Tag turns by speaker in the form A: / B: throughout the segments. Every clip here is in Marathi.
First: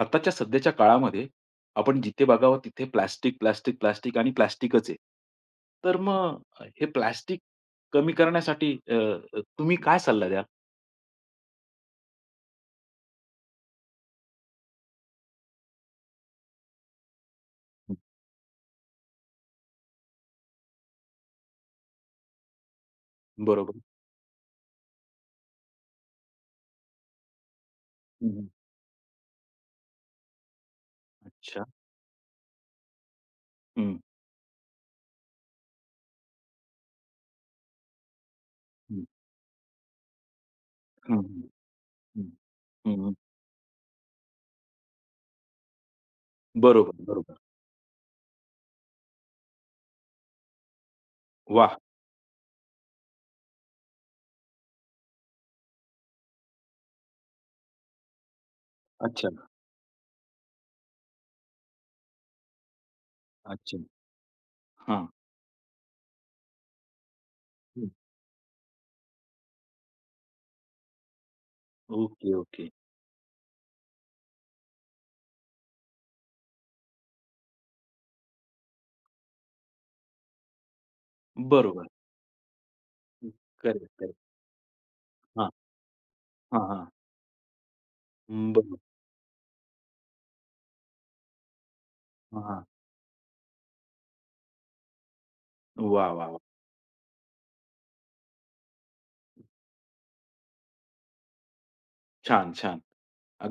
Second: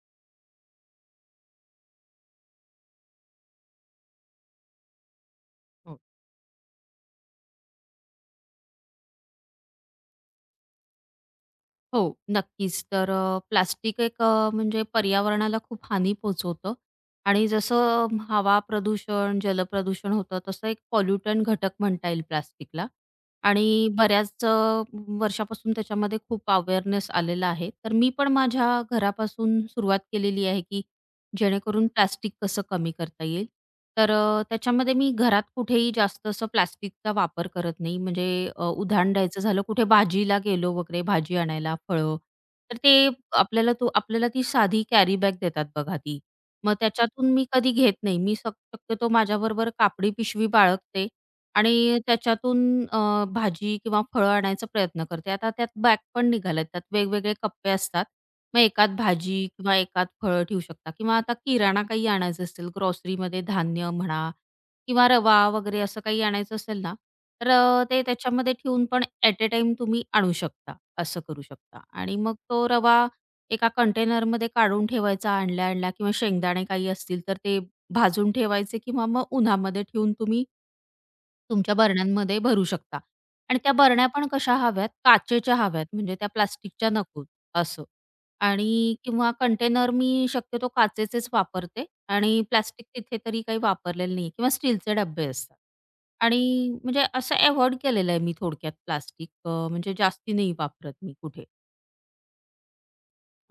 A: आत्ताच्या सध्याच्या काळामध्ये आपण जिथे बघावं तिथे प्लास्टिक, प्लास्टिक, प्लास्टिक आणि प्लास्टिकच आहे. तर
B: हो,
A: मग हे प्लास्टिक कमी करण्यासाठी अ, अ, तुम्ही काय सल्ला द्याल?
B: हो, नक्कीच. तर प्लास्टिक एक म्हणजे पर्यावरणाला खूप हानी पोहोचवतं आणि जसं
A: हं.
B: हवा प्रदूषण, जलप्रदूषण होतं, तसं एक पॉल्युटंट घटक म्हणता येईल प्लास्टिकला आणि
A: बरोबर.
B: बऱ्याच वर्षापासून त्याच्यामध्ये खूप अवेअरनेस आलेला आहे. तर मी
A: हं,
B: पण
A: हं.
B: माझ्या घरापासून सुरुवात केलेली आहे, की
A: अच्छा.
B: जेणेकरून प्लास्टिक कसं कमी करता येईल.
A: हं,
B: तर त्याच्यामध्ये मी घरात कुठेही जास्त असं प्लास्टिकचा वापर करत नाही. म्हणजे
A: हं,
B: उदाहरण द्यायचं झालं, कुठे भाजीला गेलो वगैरे,
A: हं,
B: भाजी
A: हं,
B: आणायला, फळं,
A: हं,
B: तर ते आपल्याला तो आपल्याला ती साधी कॅरी बॅग देतात बघा ती. मग
A: बरोबर,
B: त्याच्यातून
A: बरोबर.
B: मी कधी घेत नाही. मी शक्यतो माझ्याबरोबर कापडी पिशवी बाळगते
A: वाह!
B: आणि त्याच्यातून भाजी किंवा फळं आणायचा प्रयत्न करते. आता त्यात बॅग पण निघाल्यात, त्यात वेगवेगळे कप्पे असतात. मग एकात
A: अच्छा,
B: भाजी किंवा एकात फळं ठेवू शकता किंवा आता किराणा काही आणायचं असेल ग्रॉसरीमध्ये
A: अच्छा.
B: धान्य म्हणा किंवा
A: हां.
B: रवा वगैरे असं काही आणायचं असेल ना, तर
A: हं.
B: ते त्याच्यामध्ये ठेवून पण ॲट अ टाइम तुम्ही आणू शकता, असं करू शकता. आणि
A: ओके,
B: मग तो
A: ओके.
B: रवा एका कंटेनरमध्ये काढून ठेवायचा आणल्या-आणल्या किंवा शेंगदाणे काही असतील तर ते भाजून ठेवायचे किंवा मग उन्हामध्ये ठेवून तुम्ही तुमच्या
A: बरोबर.
B: बरण्यांमध्ये भरू शकता. आणि त्या
A: करेक्ट,
B: बरण्या
A: करेक्ट.
B: पण कशा हव्यात,
A: हां,
B: काचेच्या हव्यात म्हणजे त्या
A: हां, हां.
B: प्लास्टिकच्या नकोत असं.
A: बरोबर.
B: आणि किंवा कंटेनर मी शक्यतो काचेचेच वापरते आणि
A: हां, हां.
B: प्लास्टिक तिथे तरी काही वापरलेलं नाही किंवा स्टीलचे डब्बे असतात.
A: वाह, वाह,
B: आणि म्हणजे असं अव्हॉइड केलेलं आहे मी थोडक्यात प्लास्टिक, म्हणजे जास्ती नाही वापरत मी कुठे.
A: छान, छान.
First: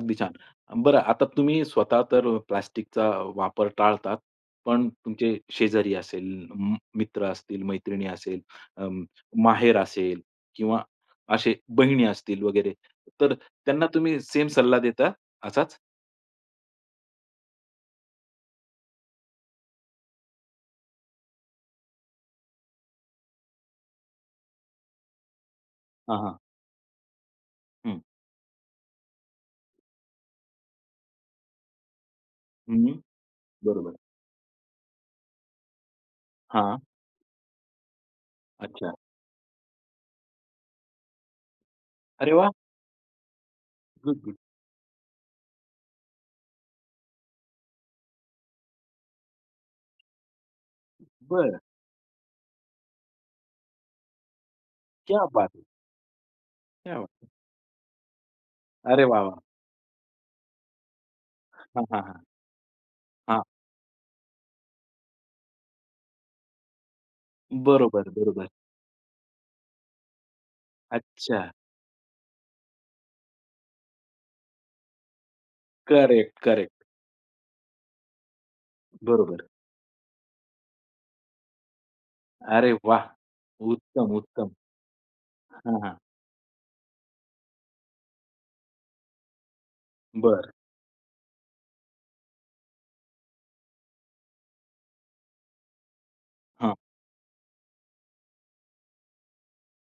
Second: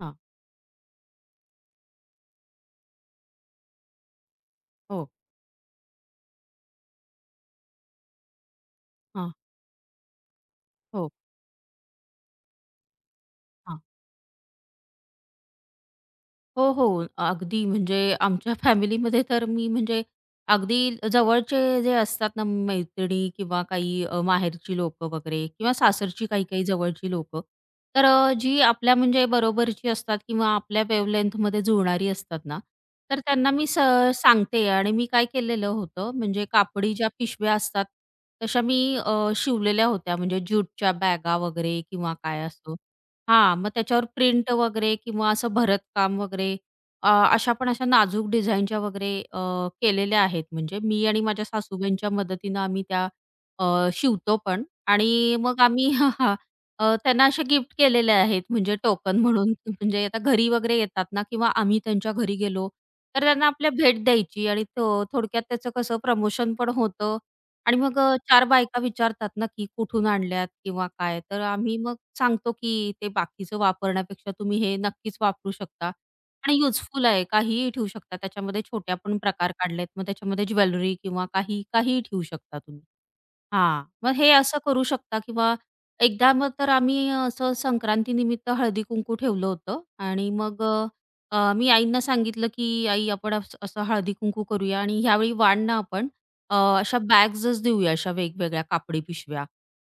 B: हां.
A: छान. बरं, आता तुम्ही स्वतः तर प्लास्टिकचा वापर टाळतात, पण
B: हो.
A: तुमचे शेजारी असेल, मित्र असतील, मैत्रिणी असेल, अं,
B: हां.
A: माहेर असेल किंवा
B: हो.
A: असे बहिणी असतील वगैरे, तर
B: हां.
A: त्यांना तुम्ही सेम सल्ला देता असाच?
B: हो, हो. अगदी म्हणजे आमच्या फॅमिलीमध्ये तर मी म्हणजे अगदी जवळचे जे असतात ना मैत्रिणी किंवा काही माहेरची लोकं वगैरे किंवा
A: हां,
B: सासरची
A: हां.
B: काही-काही जवळची लोकं.
A: हं,
B: तर जी आपल्या म्हणजे बरोबरची असतात किंवा आपल्या वेव्हलेंथमध्ये जुळणारी असतात ना,
A: हं.
B: तर त्यांना मी
A: बरोबर.
B: सांगते आणि मी काय केलेलं होतं म्हणजे
A: हां.
B: कापडी ज्या पिशव्या असतात, तशा मी
A: अच्छा.
B: अ, शिवलेल्या होत्या म्हणजे ज्यूटच्या बॅगा वगैरे किंवा
A: अरे
B: काय
A: वाह!
B: असं. हां, मग त्याच्यावर
A: गुड, गुड.
B: प्रिंट वगैरे किंवा असं भरतकाम वगैरे अ, अशा पण अशा नाजूक डिझाईनच्या वगैरे, केलेल्या आहेत. म्हणजे मी आणि माझ्या
A: बरं.
B: सासूबाईंच्या मदतीनं आम्ही त्या शिवतो पण
A: क्या
B: आणि
A: बात
B: मग
A: है!
B: आम्ही हां, हां.
A: क्या बात
B: त्यांना
A: है!
B: अशा गिफ्ट केलेले आहेत म्हणजे
A: अरे
B: टोकन
A: वाह, वाह!
B: म्हणून. म्हणजे आता घरी वगैरे येतात ना किंवा आम्ही
A: हां, हां,
B: त्यांच्या
A: हां.
B: घरी गेलो, तर
A: हां.
B: त्यांना आपल्या भेट द्यायची आणि तो थोडक्यात त्याचं कसं प्रमोशन पण होतं आणि मग
A: बरोबर,
B: अ, 4
A: बरोबर.
B: बायका विचारतात ना, की कुठून आणल्यात किंवा काय, तर
A: अच्छा.
B: आम्ही मग सांगतो, की ते बाकीचं वापरण्यापेक्षा तुम्ही हे नक्कीच वापरू शकता
A: करेक्ट,
B: आणि
A: करेक्ट.
B: युजफुल आहे. काहीही ठेवू शकता. त्याच्यामध्ये छोट्या पण
A: बरोबर.
B: प्रकार काढलेत. मग त्याच्यामध्ये ज्वेलरी किंवा काही, काहीही ठेवू शकता
A: अरे
B: तुम्ही.
A: वाह!
B: हां.
A: उत्तम,
B: मग हे
A: उत्तम.
B: असं करू शकता किंवा
A: हां, हां.
B: एकदा मग तर आम्ही असं संक्रांती निमित्त हळदी-कुंकू ठेवलं होतं आणि
A: बरं.
B: मग मी आईंना सांगितलं, की "आई, आपण असं हळदी-कुंकू करूया आणि ह्यावेळी वाढ ना आपण
A: हां.
B: अशा बॅग्सच देऊया अशा वेगवेगळ्या कापडी पिशव्या."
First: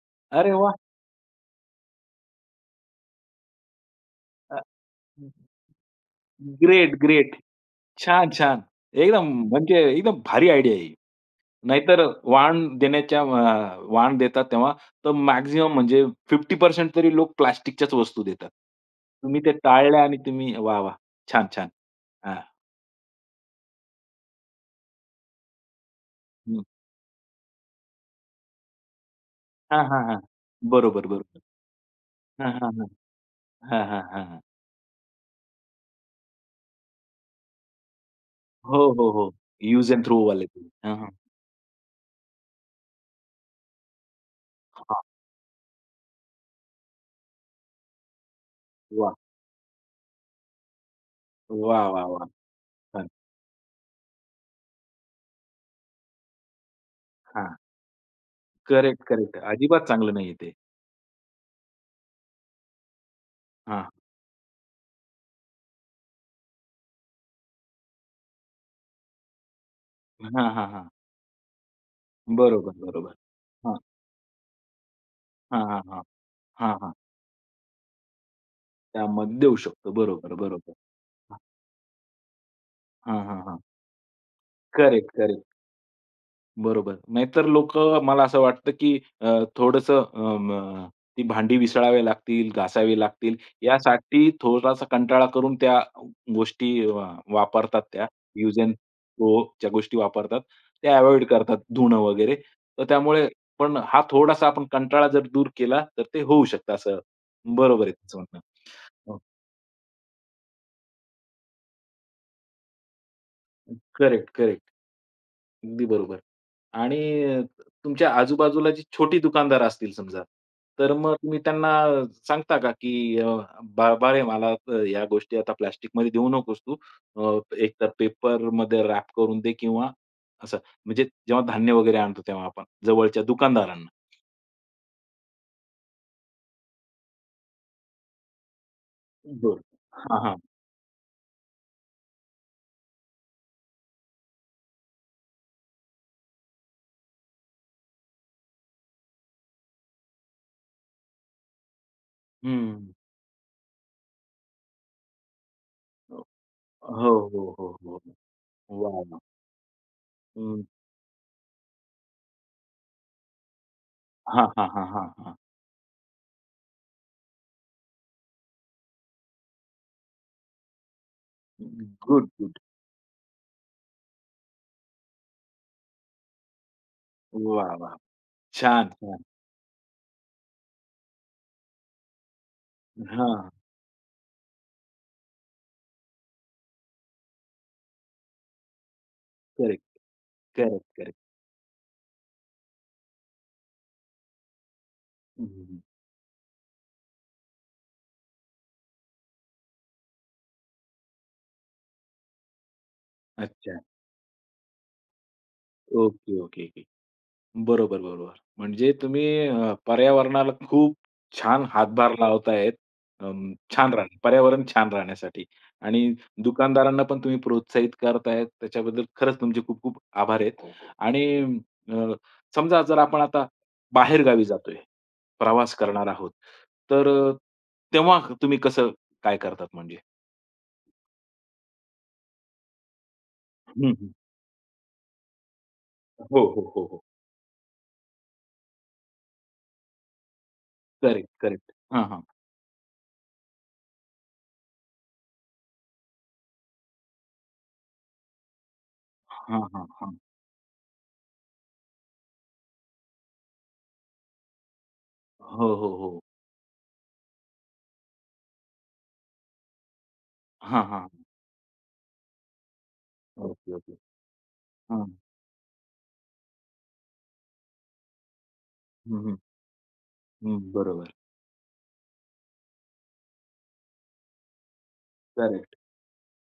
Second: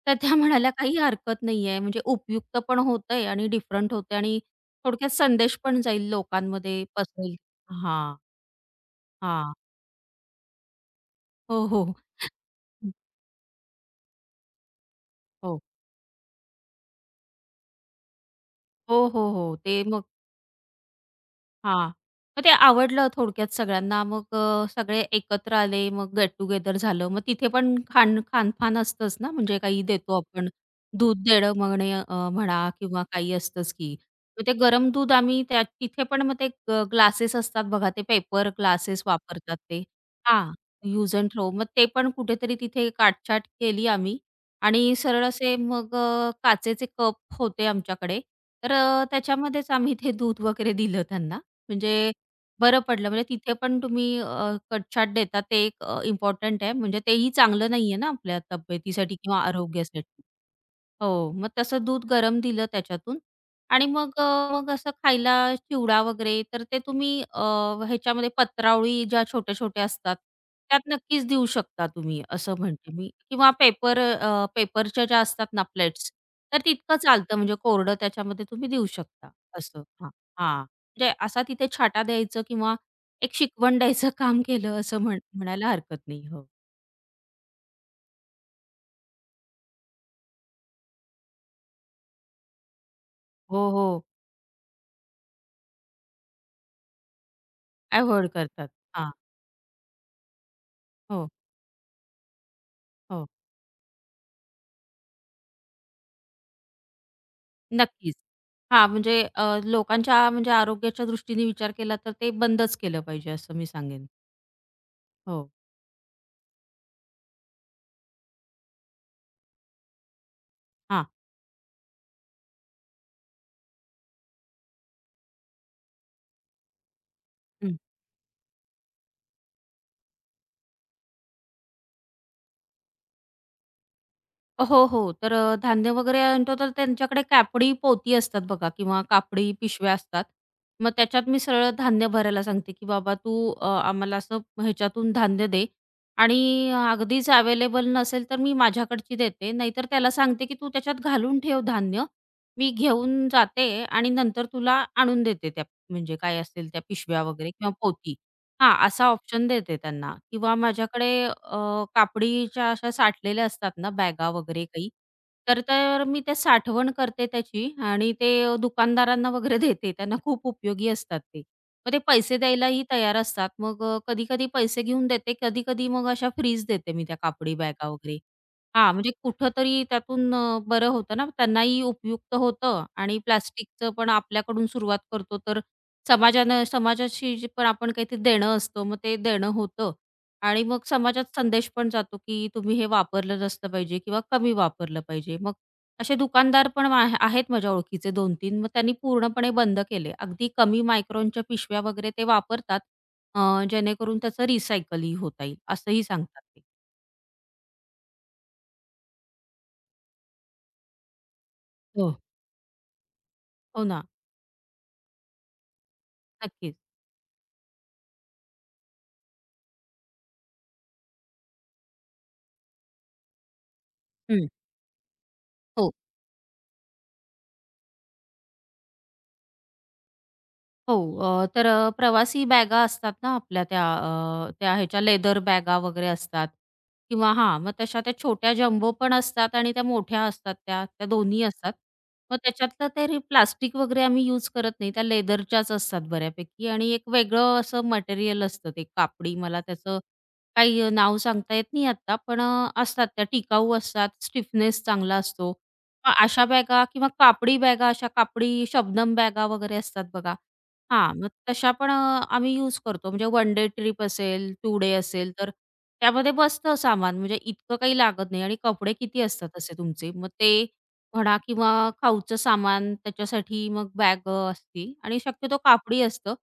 B: तर त्या
A: अरे
B: म्हणाल्या,
A: वाह!
B: "काही हरकत नाहीये, म्हणजे उपयुक्त पण होतंय आणि डिफरंट होतंय आणि
A: अ,
B: थोडक्यात संदेश पण जाईल लोकांमध्ये
A: ग्रेट, ग्रेट.
B: पसरेल." हां,
A: छान, छान. एकदम
B: हां.
A: म्हणजे एकदम भारी आयडिया आहे ही.
B: हो, हो.
A: नाहीतर वाण देतात तेव्हा, तर
B: हो.
A: मॅक्सिमम म्हणजे 50% तरी लोक प्लास्टिकच्याच वस्तू देतात.
B: हो, हो,
A: तुम्ही ते
B: हो. ते
A: टाळल्या,
B: मग
A: आणि तुम्ही वाह, वाह! छान, छान.
B: हां.
A: हां.
B: मग ते आवडलं थोडक्यात सगळ्यांना. सगळे एकत्र आले, मग गेट
A: हं.
B: टुगेदर झालं. मग तिथे पण खानपान असतंच ना, म्हणजे
A: हां,
B: काही
A: हां, हां.
B: देतो आपण.
A: बरोबर,
B: दूध
A: बरोबर.
B: देणं
A: हां,
B: म्हणा
A: हां, हां.
B: किंवा काही असतंच
A: हां,
B: की.
A: हां, हां, हां.
B: मग ते गरम दूध आम्ही त्या तिथे पण मग ते ग्लासेस असतात बघा, ते पेपर
A: हो,
B: ग्लासेस
A: हो, हो.
B: वापरतात ते.
A: यूज एंड थ्रो वाले.
B: हां.
A: हां, हां.
B: Use and throw. मग ते पण कुठेतरी तिथे काटछाट केली आम्ही आणि
A: हां.
B: सरळ असे मग काचेचे कप होते आमच्याकडे. तर
A: वाह!
B: त्याच्यामध्येच आम्ही ते दूध वगैरे दिलं त्यांना.
A: वाह, वाह,
B: म्हणजे
A: वाह!
B: बरं
A: हां,
B: पडलं. म्हणजे तिथे पण तुम्ही कटछाट देता ते एक इम्पोर्टंट आहे. म्हणजे तेही
A: हां.
B: चांगलं नाहीये ना आपल्या
A: करेक्ट,
B: तब्येतीसाठी
A: करेक्ट.
B: किंवा
A: अजिबात चांगलं
B: आरोग्यासाठी.
A: नाहीये ते.
B: हो, मग तसं दूध गरम दिलं त्याच्यातून आणि
A: हां.
B: मग असं खायला चिवडा वगैरे तर ते तुम्ही ह्याच्यामध्ये पत्रावळी ज्या छोट्या-छोट्या असतात,
A: हां, हां, हां.
B: त्यात नक्कीच देऊ शकता तुम्ही असं
A: बरोबर,
B: म्हणते मी
A: बरोबर.
B: किंवा
A: हां,
B: पेपरच्या ज्या असतात
A: हां,
B: ना
A: हां, हां.
B: प्लेट्स, तर
A: हां, हां.
B: तितकं चालतं म्हणजे कोरडं त्याच्यामध्ये तुम्ही देऊ शकता
A: त्यामध्ये देऊ
B: असं.
A: शकतो.
B: हां,
A: बरोबर,
B: हां.
A: बरोबर.
B: म्हणजे असा तिथे छाटा द्यायचं किंवा
A: हां,
B: एक
A: हां, हां.
B: शिकवण द्यायचं काम केलं असं
A: करेक्ट, करेक्ट.
B: म्हणायला हरकत नाही. हो.
A: बरोबर. नाहीतर लोकं, मला असं वाटतं, की थोडंसं अ, म ती भांडी विसळावी लागतील, घासावी लागतील,
B: हो, हो.
A: यासाठी थोडासा कंटाळा करून त्या गोष्टी वापरतात, त्या
B: अव्हॉइड
A: यूज
B: करतात.
A: एंड
B: हां.
A: थ्रोच्या गोष्टी वापरतात. त्या अव्हॉइड
B: हो,
A: करतात धुणं वगैरे. तर त्यामुळे,
B: हो.
A: पण हा थोडासा आपण कंटाळा जर दूर केला, तर ते होऊ शकतं असं. बरोबर आहे
B: नक्कीच.
A: तुमचं म्हणणं.
B: हां, म्हणजे
A: हो.
B: लोकांच्या म्हणजे आरोग्याच्या दृष्टीने विचार केला तर ते बंदच केलं पाहिजे असं मी सांगेन.
A: Correct, correct.
B: हो.
A: अगदी बरोबर. आणि अ, तुमच्या आजूबाजूला जी छोटी दुकानदार असतील समजा, तर
B: हां.
A: मग तुम्ही त्यांना सांगता का, की "बाबा रे, मला या गोष्टी आता प्लास्टिकमध्ये देऊ नकोस तू. एक तर पेपरमध्ये रॅप करून दे किंवा असं." म्हणजे जेव्हा धान्य वगैरे आणतो, तेव्हा आपण जवळच्या दुकानदारांना.
B: हो, हो. तर धान्य वगैरे आणतो तर त्यांच्याकडे कापडी पोती असतात बघा किंवा कापडी
A: बरं.
B: पिशव्या
A: हां,
B: असतात.
A: हां.
B: मग त्याच्यात मी सरळ धान्य भरायला सांगते, की "बाबा तू आम्हाला असं ह्याच्यातून धान्य दे" आणि अगदीच अवेलेबल नसेल तर मी माझ्याकडची देते. नाहीतर त्याला सांगते, की "तू त्याच्यात घालून ठेव धान्य. मी
A: हं.
B: घेऊन जाते आणि नंतर तुला आणून देते त्या म्हणजे काय असेल त्या
A: हो,
B: पिशव्या
A: हो,
B: वगैरे
A: हो,
B: किंवा
A: हो.
B: पोती." हां,
A: वाह,
B: असा
A: वाह!
B: ऑप्शन देते त्यांना किंवा
A: हं.
B: माझ्याकडे कापडीच्या अशा साठलेल्या असतात ना बॅगा
A: हां,
B: वगैरे
A: हां, हां,
B: काही,
A: हां, हां.
B: तर तर मी ते साठवण करते त्याची आणि ते दुकानदारांना वगैरे देते. त्यांना खूप उपयोगी असतात ते. मग ते
A: गुड,
B: पैसे
A: गुड.
B: द्यायलाही तयार असतात. मग कधी-कधी पैसे घेऊन देते, कधी-कधी मग अशा फ्रीज देते मी त्या कापडी
A: वाह,
B: बॅगा
A: वाह!
B: वगैरे.
A: छान,
B: हां, म्हणजे
A: छान.
B: कुठेतरी त्यातून बरं होतं ना, त्यांनाही उपयुक्त होतं आणि
A: हां,
B: प्लास्टिकचं पण आपल्याकडून सुरुवात करतो तर समाजाशी जे पण आपण काहीतरी देणं असतो, मग ते देणं
A: करेक्ट.
B: होतं आणि मग
A: करेक्ट, करेक्ट.
B: समाजात संदेश पण जातो, की तुम्ही हे वापरलं नसलं पाहिजे किंवा कमी वापरलं पाहिजे.
A: हं,
B: मग
A: हं, हं.
B: असे दुकानदार पण आहेत माझ्या ओळखीचे 2 तीन मग त्यांनी पूर्णपणे बंद केले. अगदी कमी मायक्रॉनच्या पिशव्या वगैरे ते वापरतात अ,
A: अच्छा.
B: जेणेकरून त्याचं रिसायकलही होता येईल असंही
A: ओके,
B: सांगतात ते.
A: Okay, okay. बरोबर, बरोबर. म्हणजे तुम्ही पर्यावरणाला खूप छान हातभार
B: हो.
A: लावतायत. अं,
B: हो
A: छान
B: ना,
A: राहणं पर्यावरण छान राहण्यासाठी, आणि
B: नक्कीच.
A: दुकानदारांना पण तुम्ही प्रोत्साहित करतायत. त्याच्याबद्दल खरंच तुमचे खूप खूप आभार आहेत. आणि अ, समजा जर आपण आता बाहेरगावी
B: हं.
A: जातोय, प्रवास
B: हो.
A: करणार आहोत, तर तेव्हा तुम्ही कसं काय करतात म्हणजे?
B: हो. तर प्रवासी बॅगा असतात ना आपल्या
A: हं, हं.
B: त्या ह्याच्या लेदर बॅगा वगैरे
A: हो,
B: असतात
A: हो, हो, हो.
B: किंवा हां, मग तशा त्या छोट्या जम्बो पण असतात आणि त्या मोठ्या असतात त्या, त्या
A: करेक्ट,
B: दोन्ही
A: करेक्ट.
B: असतात.
A: हां, हां.
B: मग त्याच्यातलं तरी प्लास्टिक वगैरे आम्ही यूज करत नाही. त्या लेदरच्याच असतात बऱ्यापैकी आणि एक वेगळं असं मटेरियल असतं ते कापडी.
A: हां,
B: मला
A: हां,
B: त्याचं
A: हां.
B: काही नाव सांगता येत नाही आत्ता, पण असतात त्या टिकाऊ असतात, स्टिफनेस चांगला असतो.
A: हो, हो, हो.
B: अशा बॅगा किंवा कापडी बॅगा, अशा कापडी शबनम बॅगा वगैरे असतात बघा.
A: हां, हां.
B: हां, मग तशा पण आम्ही यूज करतो. म्हणजे one day
A: okay, okay.
B: Trip असेल, 2 डे
A: हां.
B: असेल, तर त्यामध्ये बसतं सामान. म्हणजे इतकं काही लागत नाही आणि कपडे किती
A: हं, हं.
B: असतात असे तुमचे? मग ते
A: हं. बरोबर.
B: म्हणा किंवा खाऊचं सामान त्याच्यासाठी मग बॅग असती आणि शक्यतो
A: करेक्ट.
B: कापडी असतं.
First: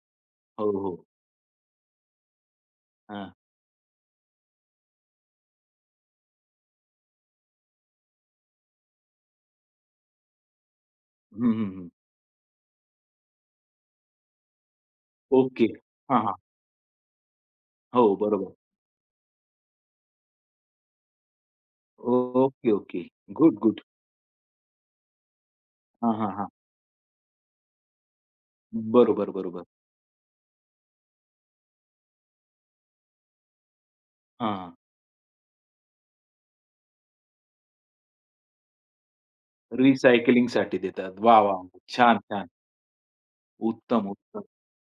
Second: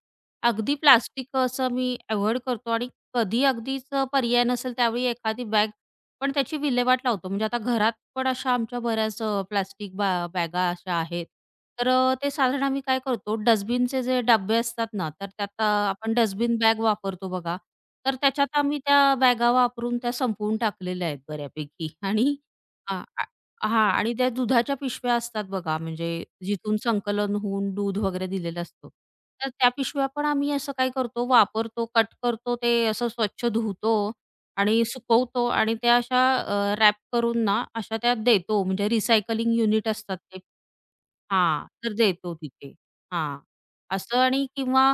A: हो,
B: अगदी
A: हो.
B: प्लास्टिक असं मी अव्हॉइड करतो आणि
A: हां.
B: कधी अगदीच पर्याय नसेल त्यावेळी एखादी बॅग पण त्याची विल्हेवाट लावतो. म्हणजे आता घरात पण अशा आमच्या बऱ्याच प्लास्टिक बा बॅगा अशा आहेत.
A: हं, हं, हं.
B: तर ते साधारण आम्ही काय करतो डस्टबिनचे जे डब्बे असतात ना, तर त्यात
A: ओके.
B: अ, आपण
A: हां, हां.
B: डस्टबिन बॅग वापरतो बघा. तर
A: हो, बरोबर.
B: त्याच्यात आम्ही त्या बॅगा वापरून त्या संपवून टाकलेल्या आहेत बऱ्यापैकी आणि
A: ओके,
B: अ,
A: ओके.
B: आ
A: गुड, गुड.
B: हां आणि त्या दुधाच्या पिशव्या असतात बघा, म्हणजे
A: हां, हां, हां.
B: जिथून संकलन होऊन दूध वगैरे दिलेलं असतं.
A: बरोबर,
B: तर
A: बरोबर.
B: त्या पिशव्या पण आम्ही असं काय करतो, वापरतो, कट करतो, ते असं स्वच्छ धुतो
A: हां.
B: आणि सुकवतो आणि त्या अशा रॅप करून ना, अशा त्या देतो म्हणजे रिसायकलिंग युनिट असतात ते.
A: रिसायकलिंगसाठी देतात. वाह, वाह!
B: हां, तर
A: छान,
B: देतो
A: छान.
B: तिथे. हां,
A: उत्तम,
B: असं
A: उत्तम.
B: आणि किंवा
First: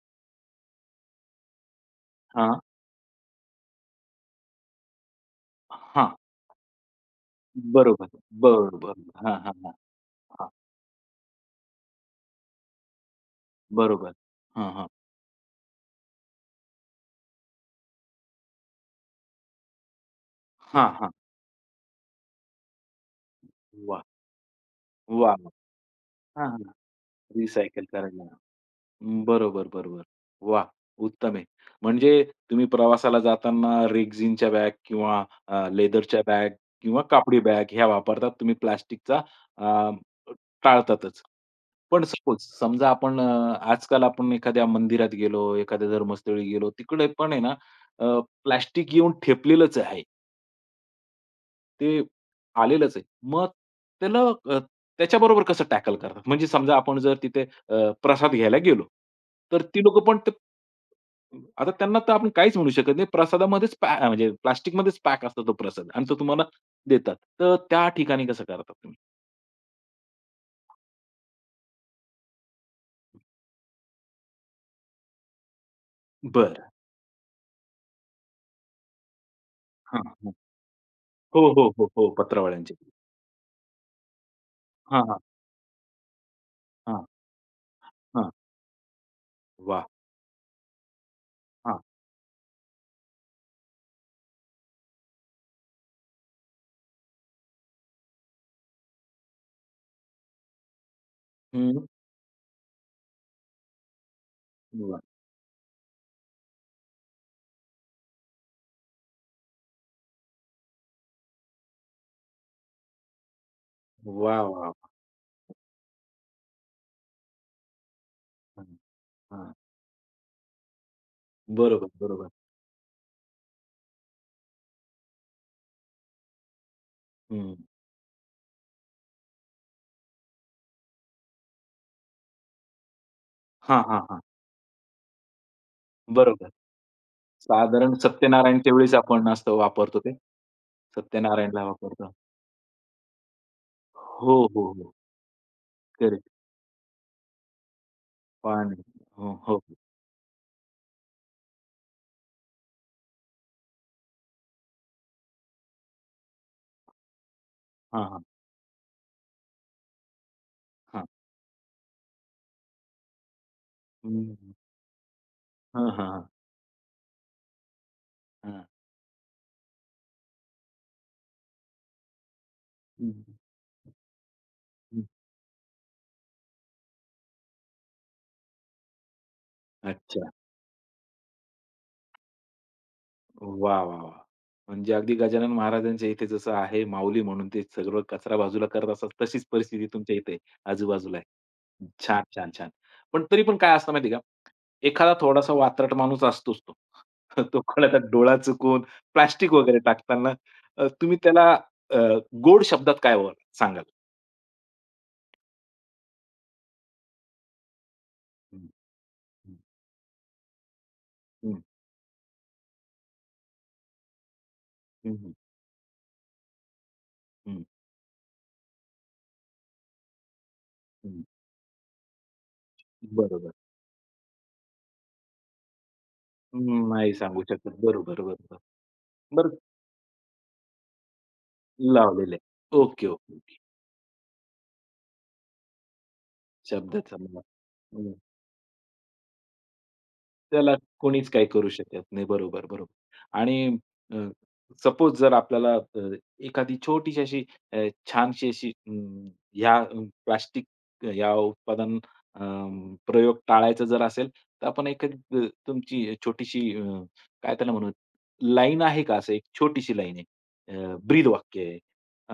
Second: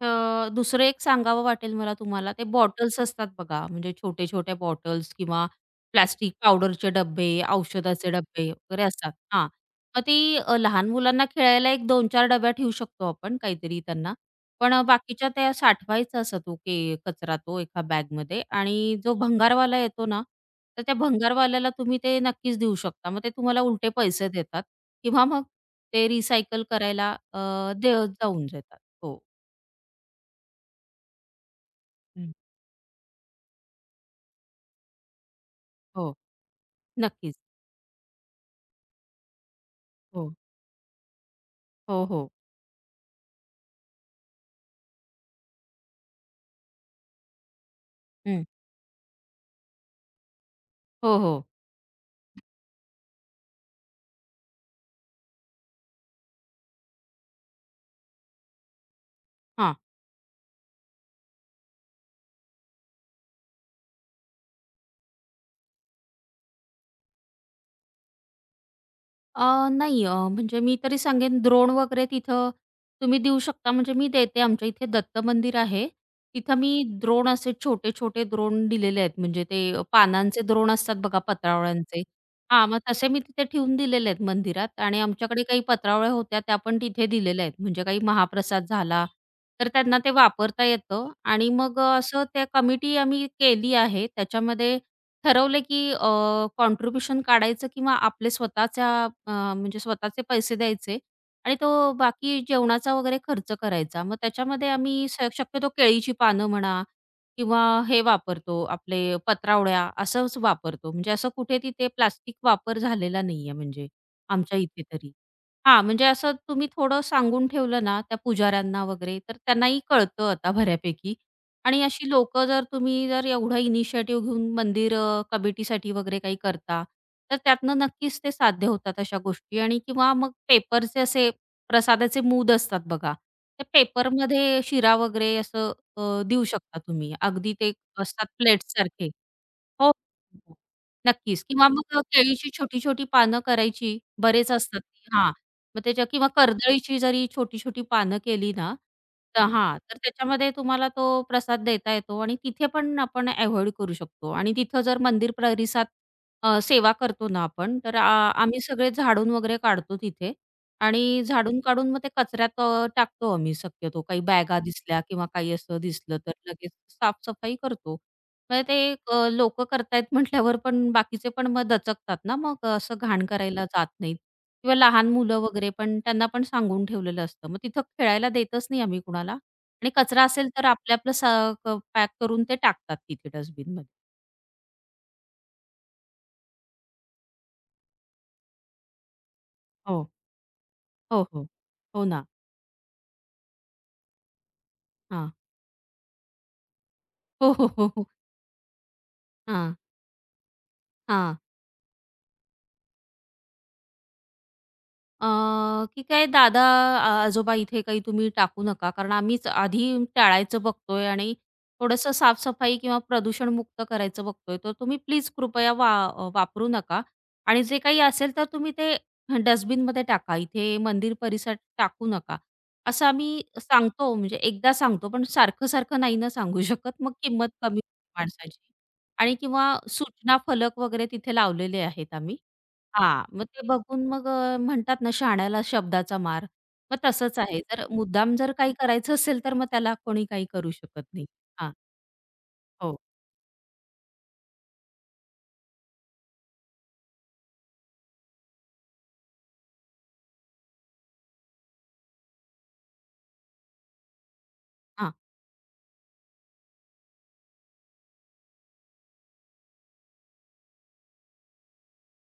B: दुसरं एक सांगावं वाटेल मला तुम्हाला ते
A: हां.
B: बॉटल्स असतात बघा, म्हणजे छोटे-छोट्या बॉटल्स किंवा
A: हां.
B: प्लास्टिक पावडरचे डब्बे,
A: बरोबर.
B: औषधाचे डब्बे वगैरे
A: बरोबर.
B: असतात.
A: हां,
B: हां,
A: हां, हां.
B: मग ती
A: हां.
B: अ, लहान मुलांना खेळायला एक 2-4 डब्या ठेवू शकतो आपण काहीतरी
A: बरोबर.
B: त्यांना.
A: हां,
B: पण
A: हां.
B: बाकीच्या त्या साठवायचा असा तो कचरा तो एका बॅगमध्ये आणि जो भंगारवाला येतो ना, तर
A: हां,
B: त्या
A: हां.
B: भंगारवाल्याला तुम्ही ते नक्कीच देऊ शकता. मग ते तुम्हाला उलटे
A: वाह!
B: पैसे देतात किंवा
A: वाह!
B: मग ते
A: हां, हां.
B: रिसायकल करायला,
A: रिसायकल करायला.
B: जाऊन देतात. हो.
A: बरोबर, बरोबर. वाह! उत्तम आहे. म्हणजे
B: हं.
A: तुम्ही प्रवासाला जाताना रेक्झिनच्या बॅग किंवा
B: हो.
A: लेदरच्या बॅग किंवा
B: नक्कीच.
A: कापडी बॅग ह्या वापरतात. तुम्ही प्लास्टिकचा अ,
B: हो.
A: टाळतातच. पण
B: हो, हो.
A: सपोज, समजा आजकाल आपण एखाद्या मंदिरात गेलो, एखाद्या धर्मस्थळी गेलो, तिकडे पण आहे ना,
B: हं.
A: प्लास्टिक येऊन ठेपलेलंच आहे.
B: हो, हो.
A: ते आलेलंच आहे. मग त्याला अ, त्याच्याबरोबर कसं टॅकल करतात? म्हणजे समजा आपण जर तिथे प्रसाद घ्यायला गेलो, तर
B: हां.
A: ती लोकं पण ते आता त्यांना तर आपण काहीच म्हणू शकत नाही. प्रसादामध्येच पॅ म्हणजे प्लास्टिकमध्येच पॅक असतो तो प्रसाद, आणि तो तुम्हाला देतात. तर त्या ठिकाणी कसं करतात तुम्ही?
B: नाही, म्हणजे मी तरी सांगेन द्रोण वगैरे तिथं तुम्ही देऊ शकता. म्हणजे मी देते. आमच्या इथे दत्त मंदिर आहे. तिथं
A: बरं.
B: मी द्रोण असे छोटे-छोटे द्रोण दिलेले आहेत. म्हणजे ते
A: हां, हां.
B: पानांचे द्रोण असतात बघा
A: हो, हो, हो,
B: पत्रावळ्यांचे.
A: हो.
B: हां,
A: पत्रावळ्यांचे.
B: मग तसे मी तिथे ठेवून दिलेले आहेत मंदिरात आणि
A: हां, हां,
B: आमच्याकडे काही पत्रावळ्या होत्या त्या पण
A: हां,
B: तिथे दिलेल्या आहेत. म्हणजे काही
A: हां.
B: महाप्रसाद झाला तर
A: वाह!
B: त्यांना ते वापरता येतं आणि
A: हां.
B: असं त्या कमिटी आम्ही केली आहे. त्याच्यामध्ये ठरवलं की काढायचं किंवा आपले स्वतःच्या, म्हणजे स्वतःचे पैसे द्यायचे आणि
A: हं.
B: तो बाकी जेवणाचा वगैरे खर्च करायचा. मग त्याच्यामध्ये
A: वाह!
B: आम्ही शक्यतो केळीची पानं म्हणा किंवा हे वापरतो आपले पत्रावळ्या असंच वापरतो. म्हणजे असं कुठे तिथे प्लास्टिक वापर झालेला नाहीये म्हणजे
A: वाह,
B: आमच्या
A: वाह!
B: इथे तरी. हां, म्हणजे असं तुम्ही थोडं सांगून ठेवलं ना त्या
A: हां,
B: पुजाऱ्यांना वगैरे तर
A: हां.
B: त्यांनाही कळतं आता बऱ्यापैकी. आणि
A: बरोबर,
B: अशी
A: बरोबर.
B: लोकं तुम्ही जर एवढा इनिशिएटिव्ह घेऊन मंदिर कमिटीसाठी वगैरे काही करता, तर
A: हं.
B: त्यातनं नक्कीच ते साध्य होतात अशा गोष्टी आणि किंवा मग पेपरचे असे प्रसादाचे मूद असतात बघा. ते
A: हां, हां, हां.
B: पेपरमध्ये शिरा वगैरे असं देऊ
A: बरोबर.
B: शकता तुम्ही. अगदी ते
A: साधारण
B: असतात
A: सत्यनारायणच्या वेळेस
B: प्लेट्ससारखे.
A: आपण असं
B: हो,
A: वापरतो ते.
B: हो, हो. नक्कीच
A: सत्यनारायणला
B: किंवा मग
A: वापरतो.
B: केळीची छोटी-छोटी पानं करायची.
A: हो,
B: बरेच
A: हो,
B: असतात
A: हो.
B: हां. मग त्याच्या किंवा
A: करेक्ट.
B: कर्दळीची जरी छोटी-छोटी पानं केली ना,
A: पाणी. हो,
B: तर
A: हो.
B: हां, तर त्याच्यामध्ये तुम्हाला तो प्रसाद देता येतो आणि तिथे पण आपण अव्हॉइड करू शकतो आणि तिथं जर मंदिर परिसरात सेवा करतो ना आपण, तर
A: हां,
B: आ
A: हां.
B: आम्ही सगळे झाडून वगैरे काढतो तिथे
A: हां.
B: आणि झाडून काढून मग ते कचऱ्यात टाकतो आम्ही शक्यतो. काही
A: हं.
B: बॅगा दिसल्या किंवा काही असं
A: हां, हां,
B: दिसलं
A: हां.
B: तर लगेच साफ करतो. म्हणजे
A: हां.
B: ते करतायत म्हटल्यावर पण बाकीचे पण मग दचकतात ना, मग असं
A: हं,
B: घाण
A: हं.
B: करायला जात नाहीत. किंवा लहान मुलं वगैरे पण त्यांना पण सांगून ठेवलेलं असतं. मग तिथं खेळायला देतच नाही आम्ही कुणाला आणि कचरा
A: अच्छा.
B: असेल तर आपलं आपलं स क पॅक करून ते टाकतात तिथे
A: वाह,
B: डस्टबिनमध्ये.
A: वाह, वाह! म्हणजे अगदी गजानन महाराजांच्या इथे जसं आहे, माऊली म्हणून ते सगळं कचरा बाजूला करत असतात, तशीच परिस्थिती
B: हो.
A: तुमच्या इथे आहे, आजूबाजूला
B: हो,
A: आहे.
B: हो. हो
A: छान,
B: ना.
A: छान, छान. पण तरी पण काय असतं माहिती आहे का, एखादा
B: हां.
A: थोडासा वात्रट माणूस असतोच तो.
B: हो,
A: तो
B: हो, हो,
A: कोणाचा
B: हो.
A: डोळा चुकवून प्लास्टिक
B: हां,
A: वगैरे टाकताना, तुम्ही
B: हां.
A: त्याला अ, गोड शब्दात काय सांगाल?
B: अ, की काय दादा, आजोबा इथे काही तुम्ही टाकू
A: हं,
B: नका. कारण आम्हीच आधी टाळायचं बघतोय आणि
A: हं.
B: थोडंसं साफ-सफाई किंवा प्रदूषणमुक्त करायचं बघतोय. तर तुम्ही
A: हं,
B: प्लीज
A: हं,
B: कृपया वापरू नका
A: हं,
B: आणि
A: हं,
B: जे काही असेल तर तुम्ही ते डस्टबिनमध्ये टाका. इथे मंदिर परिसरात टाकू नका. असं आम्ही
A: बरोबर.
B: सांगतो म्हणजे एकदा सांगतो, पण सारखं-सारखं नाही ना सांगू
A: हं,
B: शकत.
A: नाही
B: मग
A: सांगू
B: किंमत
A: शकत.
B: कमी होते
A: बरोबर, बरोबर.
B: माणसाची आणि
A: बरं.
B: किंवा सूचना फलक वगैरे तिथे लावलेले आहेत आम्ही.
A: लावलेलं. ओके,
B: हां,
A: ओके,
B: मग
A: ओके.
B: ते बघून मग म्हणतात ना शहाण्याला शब्दाचा मार. मग
A: शब्दाचा
B: तसंच
A: मला.
B: आहे. मुद्दाम जर काही करायचं असेल, तर मग त्याला कोणी काही करू
A: त्याला
B: शकत नाही.
A: कोणीच काही करू
B: हां,
A: शकत नाही. बरोबर,
B: हो.
A: बरोबर. आणि सपोज जर आपल्याला एखादी छोटीशी अशी, अ, छानशी अशी, ह्या प्लास्टिक, या उत्पादन, अ, प्रयोग टाळायचा जर असेल, तर आपण
B: हां,
A: एखादी, तुमची छोटीशी, काय त्याला म्हणू, लाईन आहे का, असं एक छोटीशी लाईन आहे? ब्रीद वाक्य आहे.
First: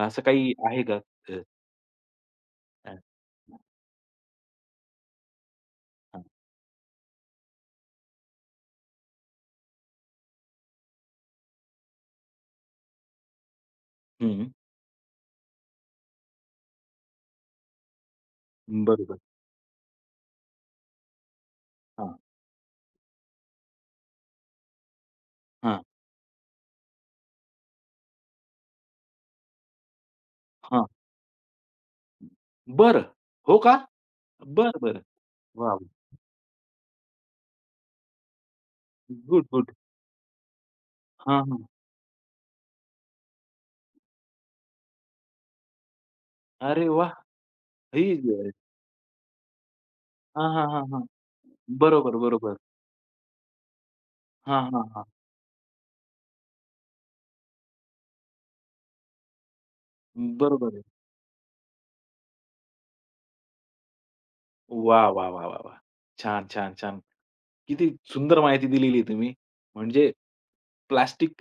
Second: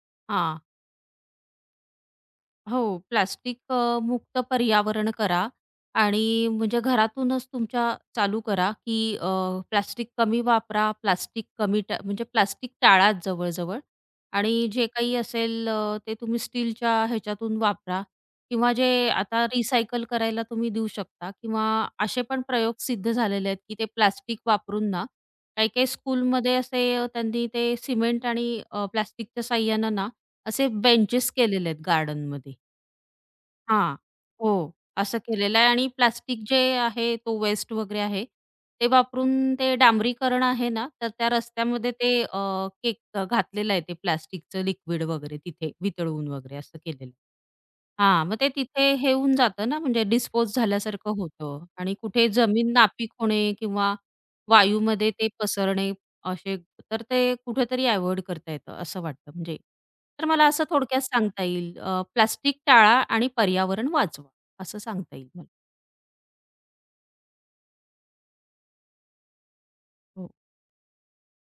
A: असं काही
B: हां.
A: आहे का? अ,
B: हो,
A: अ,
B: प्लास्टिक मुक्त पर्यावरण करा
A: हां.
B: आणि म्हणजे घरातूनच तुमच्या चालू करा, की प्लास्टिक कमी वापरा, प्लास्टिक कमी टा म्हणजे प्लास्टिक टाळा जवळ-जवळ
A: हं.
B: आणि जे काही असेल, ते तुम्ही स्टीलच्या ह्याच्यातून वापरा किंवा जे
A: बरोबर.
B: आता रिसायकल करायला तुम्ही देऊ शकता किंवा
A: हां,
B: असे पण प्रयोग सिद्ध झालेले आहेत, की ते प्लास्टिक वापरून ना,
A: हां,
B: काही-काही स्कूलमध्ये असे त्यांनी ते सिमेंट आणि प्लास्टिकच्या साहाय्याने ना, असे
A: हां.
B: बेंचेस केलेले आहेत गार्डनमध्ये.
A: बरं. हो का?
B: हां. हो,
A: बरं, बरं.
B: असं केलेलं आहे
A: वाह!
B: आणि प्लास्टिक जे आहे तो वेस्ट वगैरे आहे, ते
A: गुड,
B: वापरून
A: गुड.
B: ते डांबरीकरण आहे ना, तर त्या
A: हां, हां.
B: रस्त्यामध्ये ते केक घातलेलं आहे ते प्लास्टिकचं लिक्विड वगैरे तिथे वितळवून वगैरे असं
A: अरे
B: केलेलं.
A: वाह! ही.
B: हां, मग ते तिथे हे होऊन जातं ना, म्हणजे
A: हां,
B: डिस्पोज
A: हां, हां, हां.
B: झाल्यासारखं होतं आणि
A: बरोबर,
B: कुठे
A: बरोबर.
B: जमीन नापीक होणे किंवा
A: हां, हां, हां.
B: वायूमध्ये ते पसरणे असे तर ते कुठेतरी अव्हॉइड करता येतं असं वाटतं म्हणजे. तर मला असं
A: बरोबर आहे.
B: थोडक्यात सांगता येईल, प्लास्टिक टाळा आणि पर्यावरण वाचवा असं
A: वाह,
B: सांगता
A: वाह,
B: येईल मला.
A: वाह, वाह, वाह! छान, छान, छान. किती सुंदर माहिती दिलेली आहे तुम्ही. म्हणजे
B: हो,
A: प्लास्टिक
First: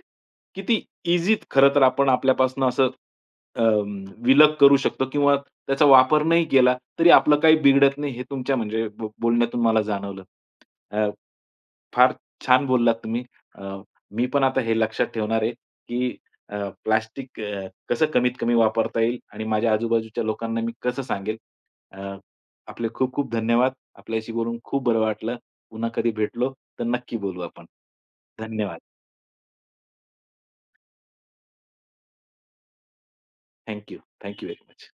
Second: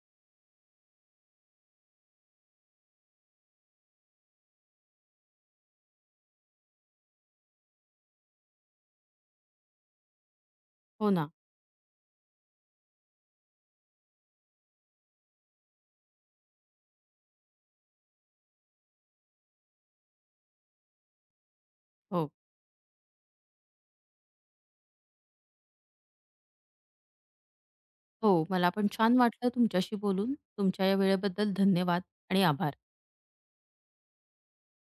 A: किती इझीत खरं तर आपण आपल्यापासून असं विलग करू शकतो, किंवा त्याचा वापर नाही केला तरी आपलं काही बिघडत नाही, हे तुमच्या म्हणजे बोलण्यातून मला जाणवलं. अ,
B: हो ना.
A: फार छान बोललात तुम्ही. अ, मी पण आता हे लक्षात ठेवणार आहे, की अ, प्लास्टिक कसं कमीत कमी वापरता येईल, आणि माझ्या आजूबाजूच्या लोकांना मी कसं सांगेल. अ,
B: हो,
A: आपले खूप खूप धन्यवाद. आपल्याशी बोलून खूप बरं वाटलं. पुन्हा कधी भेटलो तर नक्की बोलू आपण.
B: हो. मला
A: धन्यवाद.
B: पण छान वाटलं तुमच्याशी बोलून. तुमच्या या वेळेबद्दल धन्यवाद आणि आभार.
A: Thank you. Thank you very much.